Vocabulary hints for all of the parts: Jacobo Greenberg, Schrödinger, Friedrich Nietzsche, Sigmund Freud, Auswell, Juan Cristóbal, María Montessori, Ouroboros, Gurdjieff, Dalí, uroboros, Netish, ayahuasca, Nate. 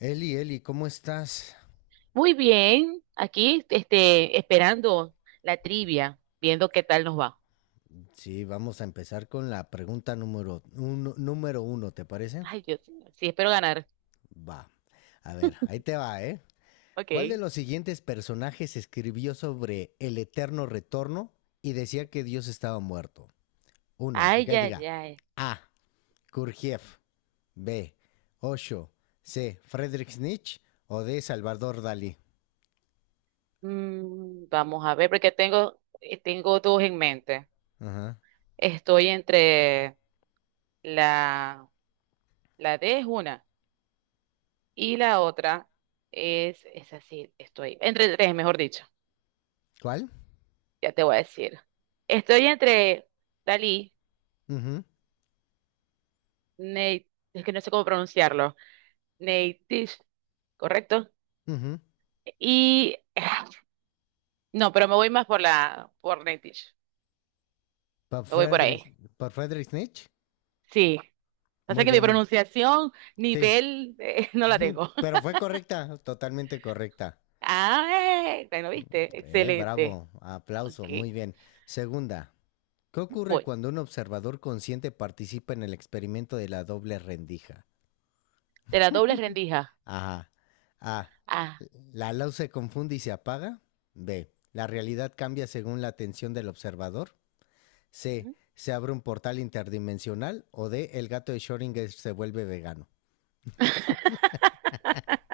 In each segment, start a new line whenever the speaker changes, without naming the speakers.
Eli, Eli, ¿cómo estás?
Muy bien, aquí esperando la trivia, viendo qué tal nos va.
Sí, vamos a empezar con la pregunta número uno, ¿te parece?
Ay, Dios mío, sí, espero ganar.
Va. A ver, ahí te va, ¿eh? ¿Cuál de
Ok.
los siguientes personajes escribió sobre el eterno retorno y decía que Dios estaba muerto? Uno,
Ay,
que
ay,
diga
ay.
A. Kurgiev, B. Osho, C. Friedrich Nietzsche o D. Salvador Dalí.
Mm, vamos a ver, porque tengo, tengo dos en mente.
Ajá.
Estoy entre la, la D es una y la otra es así, estoy entre tres, mejor dicho,
¿Cuál?
ya te voy a decir. Estoy entre Dalí,
Ujú,
Nate, es que no sé cómo pronunciarlo, Nate, ¿correcto?
ujú.
Y no, pero me voy más por la por Netish.
¿Por
Me voy por
Friedrich,
ahí.
por Friedrich Nietzsche?
Sí. Pasa
Muy
que mi
bien.
pronunciación,
Sí,
nivel, no la tengo.
pero fue correcta, totalmente correcta.
Ah, bueno, viste. Excelente.
Bravo,
Ok,
aplauso, muy bien. Segunda, ¿qué ocurre
voy.
cuando un observador consciente participa en el experimento de la doble rendija?
De la doble rendija.
Ajá. A.
Ah.
La luz se confunde y se apaga. B. La realidad cambia según la atención del observador. C. Se abre un portal interdimensional. O D. El gato de Schrödinger se vuelve vegano.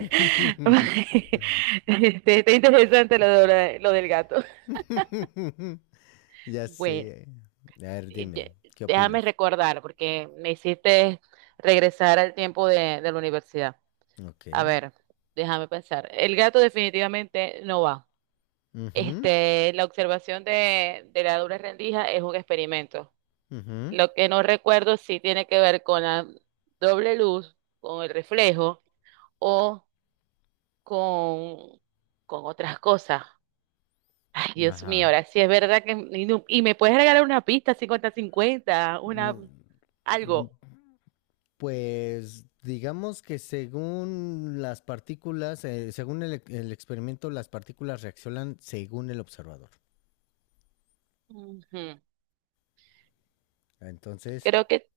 Este, está interesante lo del gato.
Ya
Bueno,
sé. A ver,
eh,
dime,
ye-
¿qué
déjame
opinas?
recordar porque me hiciste regresar al tiempo de la universidad.
Ok.
A ver, déjame pensar. El gato definitivamente no va.
Ujú,
Este, la observación de la doble rendija es un experimento.
ujú.
Lo que no recuerdo si tiene que ver con la doble luz, con el reflejo o con, con otras cosas. Ay, Dios mío,
Ajá.
ahora sí es verdad que... Y, y me puedes regalar una pista cincuenta-cincuenta, una,
Mm, mm,
algo.
pues digamos que según las partículas, según el experimento, las partículas reaccionan según el observador.
Ujú.
Entonces,
Creo que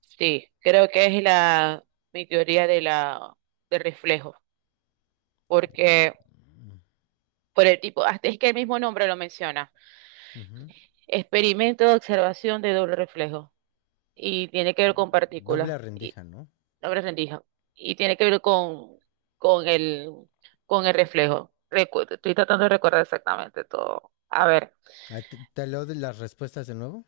sí, creo que es mi teoría de de reflejo, porque hasta es que el mismo nombre lo menciona,
ujú,
experimento de observación de doble reflejo, y tiene que ver con partículas,
doble
y
rendija, ¿no?
doble rendija, y tiene que ver con el, con el reflejo. Estoy tratando de recordar exactamente todo. A ver,
Ah, ¿te, te leo de las respuestas de nuevo?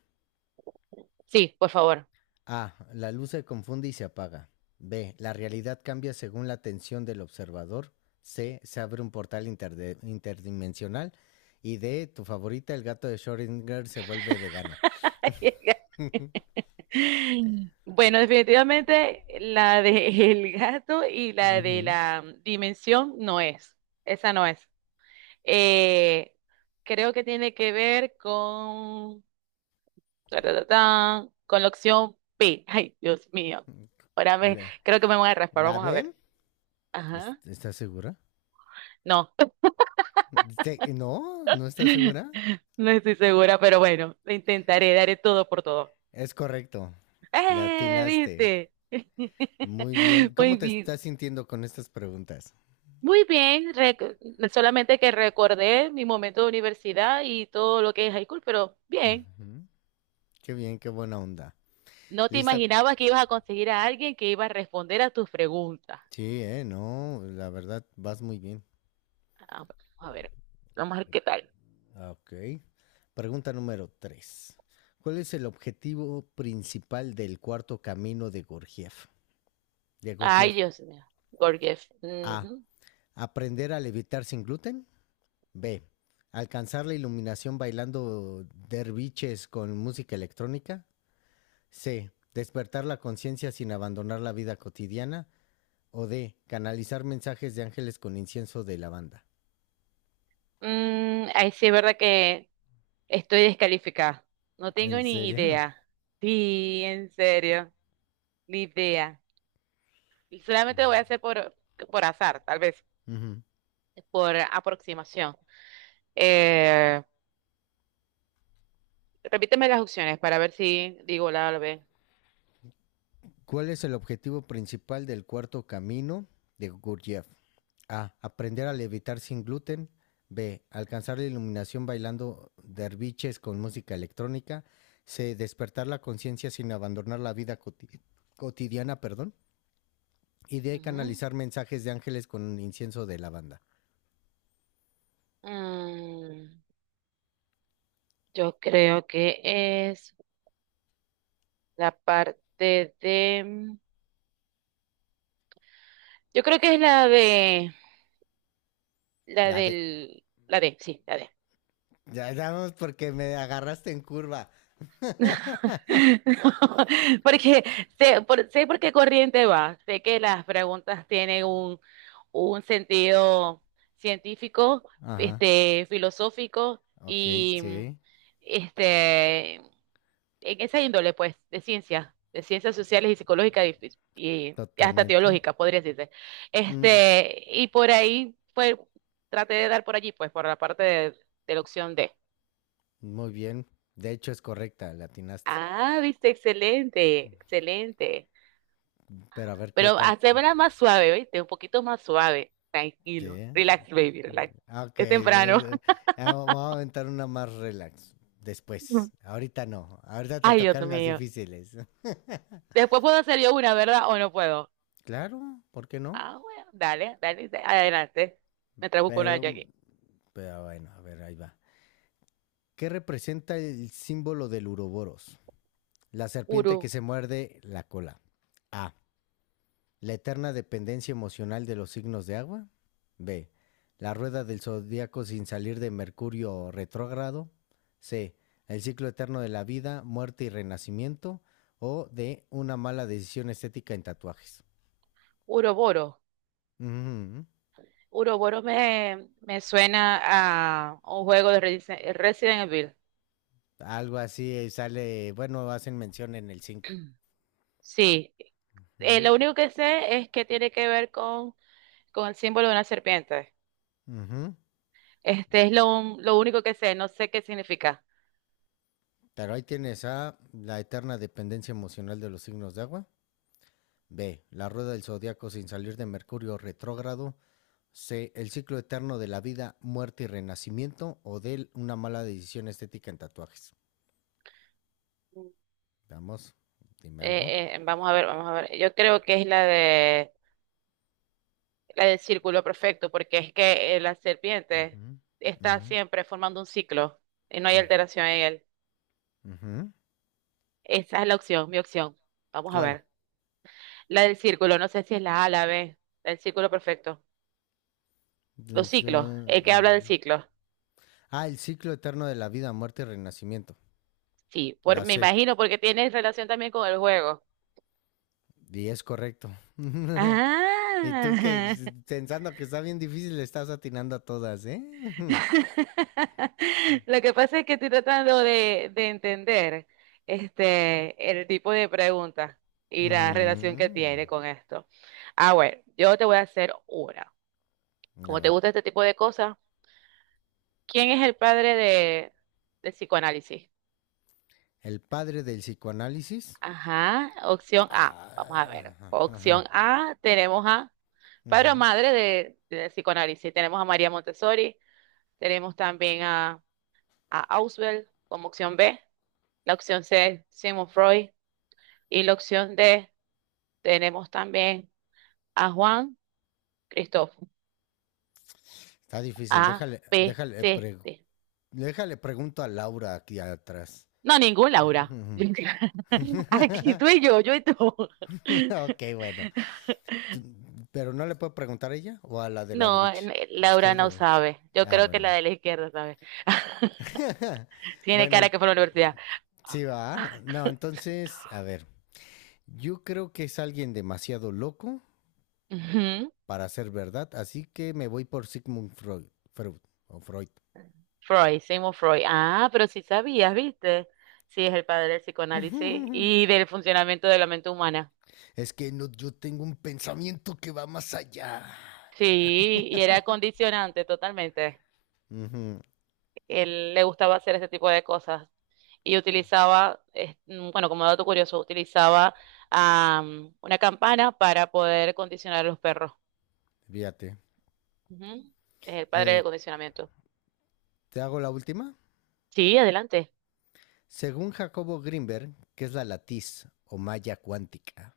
sí, por favor.
A. La luz se confunde y se apaga. B. La realidad cambia según la atención del observador. C. Se abre un portal interdimensional. Y D. Tu favorita, el gato de Schrödinger, se vuelve vegano.
Bueno, definitivamente la de el gato y la de
Ujú.
la dimensión no es. Esa no es. Eh, creo que tiene que ver taratatán, con la opción P. Ay, Dios mío.
la,
Creo que me voy a raspar,
la
vamos a
B.
ver. Ajá.
¿Estás segura?
No,
Te- No, no estás segura.
no estoy segura, pero bueno, lo intentaré, daré todo por todo.
Es correcto. La
¡Eh!
atinaste.
¿Viste?
Muy bien. ¿Cómo
Muy
te
bien.
estás sintiendo con estas preguntas?
Muy bien, solamente que recordé mi momento de universidad y todo lo que es high school, pero bien,
Ujú. Qué bien, qué buena onda.
no te
¿Lista?
imaginabas que ibas a conseguir a alguien que iba a responder a tus preguntas.
Sí, no, la verdad, vas muy bien.
Ah, bueno, a ver, vamos a ver qué tal.
Ah, ok. Pregunta número 3. ¿Cuál es el objetivo principal del cuarto camino de Gurdjieff? De
Ay,
Gurdjieff.
Dios mío. Gorgeous.
A.
Ujú.
Aprender a levitar sin gluten. B. Alcanzar la iluminación bailando derviches con música electrónica. C. Despertar la conciencia sin abandonar la vida cotidiana. O D. Canalizar mensajes de ángeles con incienso de lavanda.
Mm, ay, sí, es verdad que estoy descalificada. No tengo
¿En
ni
serio?
idea. Sí, en serio, ni idea. Y solamente lo voy a hacer por azar, tal vez,
Ujú.
por aproximación. Eh, repíteme las opciones para ver si digo la A o la B.
¿Cuál es el objetivo principal del cuarto camino de Gurdjieff? A. Aprender a levitar sin gluten. B. Alcanzar la iluminación bailando derviches con música electrónica. C. Despertar la conciencia sin abandonar la cotidiana, perdón. Y D.
Ujú.
Canalizar mensajes de ángeles con un incienso de lavanda.
Mm, yo creo que es la parte de... Yo creo que es la de...
La de...
la D, sí, la D.
Ya damos porque me agarraste en curva.
Porque sé por qué corriente va, sé que las preguntas tienen un sentido científico,
Ajá.
este, filosófico
Ok,
y
sí.
este, en esa índole, pues, de ciencia, de ciencias sociales y psicológicas y, y hasta
Totalmente.
teológica, podría decirse.
Mm,
Este, y por ahí fue, traté de dar por allí, pues, por la parte de la opción D.
muy bien. De hecho, es correcta, la atinaste.
Ah, viste, excelente, excelente.
Pero a ver qué
Pero
tal.
hacémela más suave, ¿viste? Un poquito más suave. Tranquilo.
Sí.
Relax, baby, relax.
Ah, ok,
Es temprano.
eh, vamos a aventar una más relax. Después. Ahorita no. Ahorita te
Ay, Dios
tocaron las
mío.
difíciles.
Después puedo hacer yo una, ¿verdad? ¿O no puedo?
Claro, ¿por qué no?
Ah, bueno, dale, dale, adelante. Me busco una yo
Pero,
aquí.
pero bueno, a ver, ahí va. ¿Qué representa el símbolo del uroboros? La serpiente que
Uru,
se muerde la cola. A. La eterna dependencia emocional de los signos de agua. B. La rueda del zodiaco sin salir de Mercurio retrógrado. C. El ciclo eterno de la vida, muerte y renacimiento. O D. Una mala decisión estética en tatuajes.
Uroboro.
Ujú.
Me suena a un juego de Resident Evil.
Algo así sale, bueno, hacen mención en el 5.
Sí, lo único que sé es que tiene que ver con el símbolo de una serpiente.
Ujú.
Este es lo único que sé, no sé qué significa.
Pero ahí tienes A, la eterna dependencia emocional de los signos de agua. B, la rueda del zodiaco sin salir de Mercurio retrógrado. C. El ciclo eterno de la vida, muerte y renacimiento. O D. Una mala decisión estética en tatuajes. Vamos, dime algo.
Vamos a ver, vamos a ver. Yo creo que es la de la del círculo perfecto, porque es que la serpiente
Ujú,
está
ujú,
siempre formando un ciclo y no hay
mm,
alteración en él.
ujú.
Esa es mi opción. Vamos a
¿Cuál?
ver. La del círculo, no sé si es la A, la B, la del círculo perfecto. ¿Los
Dice,
ciclos, el que habla del
mm,
ciclo?
ah, el ciclo eterno de la vida, muerte y renacimiento.
Sí, por,
La
me
C.
imagino porque tiene relación también con el juego.
Y es correcto. Y tú que
Ah,
pensando que está bien difícil, le estás atinando a todas, ¿eh?
Lo que pasa es que estoy tratando de entender este, el tipo de pregunta y la relación que tiene
Mm,
con esto. Ah, bueno, yo te voy a hacer una.
a
Como te
ver.
gusta este tipo de cosas, ¿quién es el padre del psicoanálisis?
El padre del psicoanálisis.
Ajá, opción A. Vamos a
Ah,
ver.
ajá, ajá.
Opción A, tenemos a padre o
Ujú.
madre de psicoanálisis. Tenemos a María Montessori, tenemos también a Auswell como opción B. La opción C, Sigmund Freud. Y la opción D, tenemos también a Juan Cristóbal.
Está difícil.
A,
Déjale,
B,
déjale,
C,
pre-
D.
déjale pregunto a Laura aquí atrás.
No, ningún Laura.
Ujú.
Aquí tú y yo y tú.
Ok, bueno. Tú- Pero no le puedo preguntar a ella o a la de la
No,
derecha.
n- Laura
Izquierda o
no
derecha.
sabe. Yo
Ah,
creo que la
bueno.
de la izquierda sabe. Tiene
Bueno,
cara
en-
que fue a la universidad.
sí va. No, entonces, a ver. Yo creo que es alguien demasiado loco
Ujú.
para ser verdad, así que me voy por Sigmund Freud. Freud o Freud.
Freud, Sigmund Freud. Ah, pero sí sabías, ¿viste? Sí, es el padre del psicoanálisis y del funcionamiento de la mente humana.
Es que no, yo tengo un pensamiento que va más allá.
Sí, y era condicionante totalmente.
Ujú,
Él le gustaba hacer ese tipo de cosas y utilizaba, bueno, como dato curioso, utilizaba una campana para poder condicionar a los perros.
fíjate.
Ujú. Es el padre
Eh,
de condicionamiento.
¿Te hago la última?
Sí, adelante.
Según Jacobo Greenberg, ¿qué es la latiz o malla cuántica?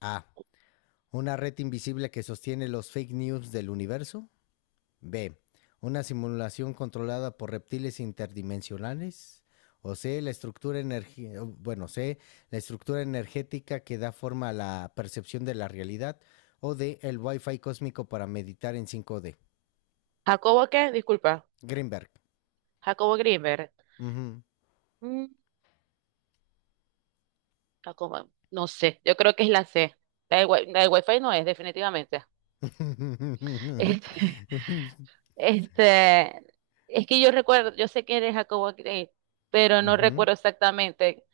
A. Una red invisible que sostiene los fake news del universo. B. Una simulación controlada por reptiles interdimensionales. O C. La estructura C. La estructura energética que da forma a la percepción de la realidad. O D. El Wi-Fi cósmico para meditar en cinco d
¿Jacobo qué? Disculpa.
Greenberg.
Jacobo Greenberg.
Ujú.
Mm, Jacobo, no sé, yo creo que es la C. La del Wi-Fi no es, definitivamente. Este, este, es que yo recuerdo, yo sé que eres Jacobo Greenberg, pero no
Ujú.
recuerdo exactamente.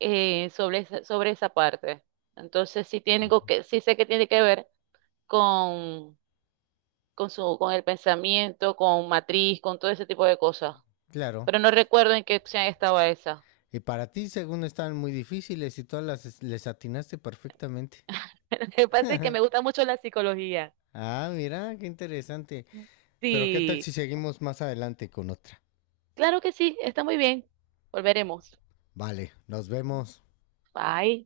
Eh, sobre esa parte. Entonces, sí, sí sé que tiene que ver con, con el pensamiento, con matriz, con todo ese tipo de cosas.
Claro.
Pero no recuerdo en qué opción estaba esa.
Y para ti, según estaban muy difíciles y todas las les atinaste perfectamente.
Lo que pasa es que me gusta mucho la psicología.
Ah, mira, qué interesante. Pero qué tal si
Sí,
seguimos más adelante con otra.
claro que sí, está muy bien. Volveremos.
Vale, nos vemos.
Bye.